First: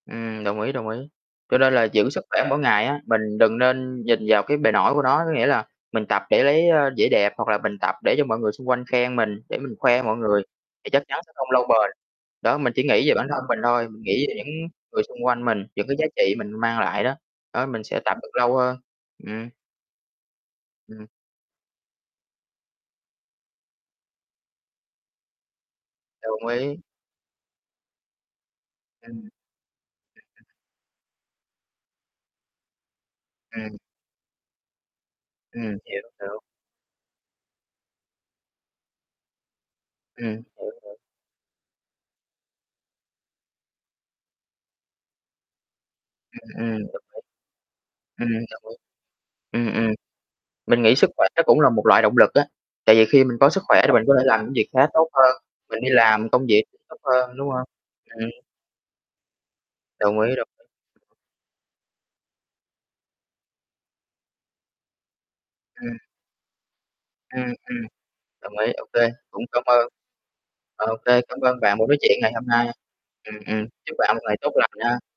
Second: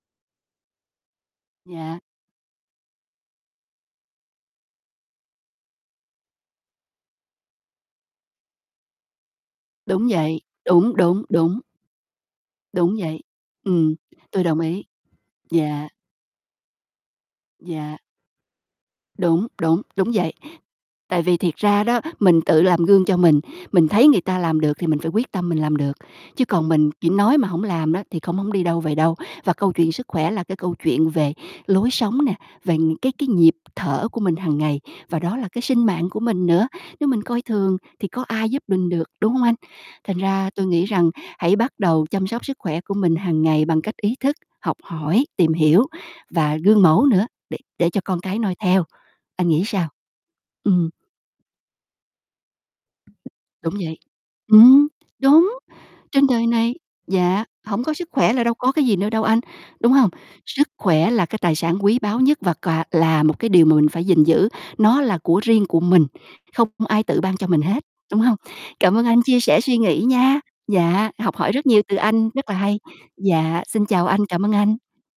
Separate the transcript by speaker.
Speaker 1: Ừm, đồng ý, đồng ý. Cho nên là
Speaker 2: Dạ.
Speaker 1: giữ sức khỏe mỗi ngày á, mình đừng nên nhìn vào cái bề nổi của nó, có nghĩa là mình tập để lấy, a, vẻ đẹp, hoặc là mình tập để cho mọi người xung quanh khen mình, để mình khoe
Speaker 2: Đúng
Speaker 1: mọi người
Speaker 2: vậy.
Speaker 1: thì
Speaker 2: Đúng,
Speaker 1: chắc chắn
Speaker 2: đúng,
Speaker 1: sẽ không
Speaker 2: đúng.
Speaker 1: lâu bền. Đó, mình chỉ
Speaker 2: Đúng
Speaker 1: nghĩ về
Speaker 2: vậy.
Speaker 1: bản thân mình thôi,
Speaker 2: Ừm,
Speaker 1: mình nghĩ về
Speaker 2: tui
Speaker 1: những
Speaker 2: đồng ý.
Speaker 1: người xung quanh mình,
Speaker 2: Dạ.
Speaker 1: những cái giá trị mình mang lại đó. Đó, mình
Speaker 2: Dạ.
Speaker 1: sẽ tập được lâu hơn.
Speaker 2: Đúng,
Speaker 1: Ừm.
Speaker 2: đúng, đúng vậy.
Speaker 1: Ừm.
Speaker 2: Tại vì thiệt ra đó, mình tự làm gương cho mình, mình thấy người ta làm được thì mình phải quyết tâm mình làm được, chứ
Speaker 1: Đồng
Speaker 2: còn
Speaker 1: ý.
Speaker 2: mình chỉ nói mà hổng làm đó thì không hổng đi đâu về đâu.
Speaker 1: Ừm.
Speaker 2: Và câu chuyện sức khỏe là cái câu chuyện về lối sống nè, về những cái cái nhịp
Speaker 1: Ừm.
Speaker 2: thở của mình hằng ngày và đó là cái
Speaker 1: Ừm,
Speaker 2: sinh
Speaker 1: hiểu,
Speaker 2: mạng của
Speaker 1: đúng.
Speaker 2: mình nữa. Nếu mình coi thường thì có ai giúp mình được, đúng hông anh? Thành
Speaker 1: Ừm,
Speaker 2: ra tôi
Speaker 1: hiểu,
Speaker 2: nghĩ
Speaker 1: hiểu.
Speaker 2: rằng hãy bắt đầu chăm sóc sức khỏe của mình hàng ngày bằng cách ý thức, học hỏi, tìm hiểu và
Speaker 1: Ừm,
Speaker 2: gương mẫu nữa để để cho con
Speaker 1: ừm, đồng ý. Ừm,
Speaker 2: cái noi
Speaker 1: đồng ý.
Speaker 2: theo. Anh nghĩ
Speaker 1: Ừm,
Speaker 2: sao?
Speaker 1: ừm. Mình
Speaker 2: Ừm.
Speaker 1: nghĩ sức khỏe nó cũng là một loại động lực á. Tại vì khi mình có sức
Speaker 2: Đúng
Speaker 1: khỏe thì
Speaker 2: vậy.
Speaker 1: mình có thể làm những việc
Speaker 2: Ừm,
Speaker 1: khác tốt hơn,
Speaker 2: đúng.
Speaker 1: mình đi
Speaker 2: Trên
Speaker 1: làm công
Speaker 2: đời
Speaker 1: việc
Speaker 2: này
Speaker 1: cũng tốt hơn
Speaker 2: dạ
Speaker 1: đúng hông?
Speaker 2: hổng có sức
Speaker 1: Ừm.
Speaker 2: khỏe là đâu có cái gì nữa đâu anh, đúng hông?
Speaker 1: Đồng ý, đồng ý.
Speaker 2: Sức khỏe là cái tài sản quý báu nhất và cà là một cái điều mà mình phải gìn giữ, nó là của riêng của
Speaker 1: Ừm.
Speaker 2: mình, không ai tự ban
Speaker 1: Ừm,
Speaker 2: cho mình
Speaker 1: ừm.
Speaker 2: hết, đúng hông?
Speaker 1: Đồng ý, ô
Speaker 2: Cảm ơn
Speaker 1: kê,
Speaker 2: anh chia
Speaker 1: cũng
Speaker 2: sẻ
Speaker 1: cảm
Speaker 2: suy
Speaker 1: ơn
Speaker 2: nghĩ nha.
Speaker 1: ô
Speaker 2: Dạ,
Speaker 1: kê,
Speaker 2: học
Speaker 1: cảm
Speaker 2: hỏi
Speaker 1: ơn
Speaker 2: rất
Speaker 1: bạn
Speaker 2: nhiều
Speaker 1: buổi
Speaker 2: từ
Speaker 1: nói chuyện
Speaker 2: anh,
Speaker 1: ngày hôm
Speaker 2: rất là
Speaker 1: nay.
Speaker 2: hay.
Speaker 1: Ừm,
Speaker 2: Dạ,
Speaker 1: ừm.
Speaker 2: xin
Speaker 1: Chúc
Speaker 2: chào
Speaker 1: bạn
Speaker 2: anh,
Speaker 1: một ngày
Speaker 2: cảm
Speaker 1: tốt
Speaker 2: ơn
Speaker 1: lành nha.
Speaker 2: anh.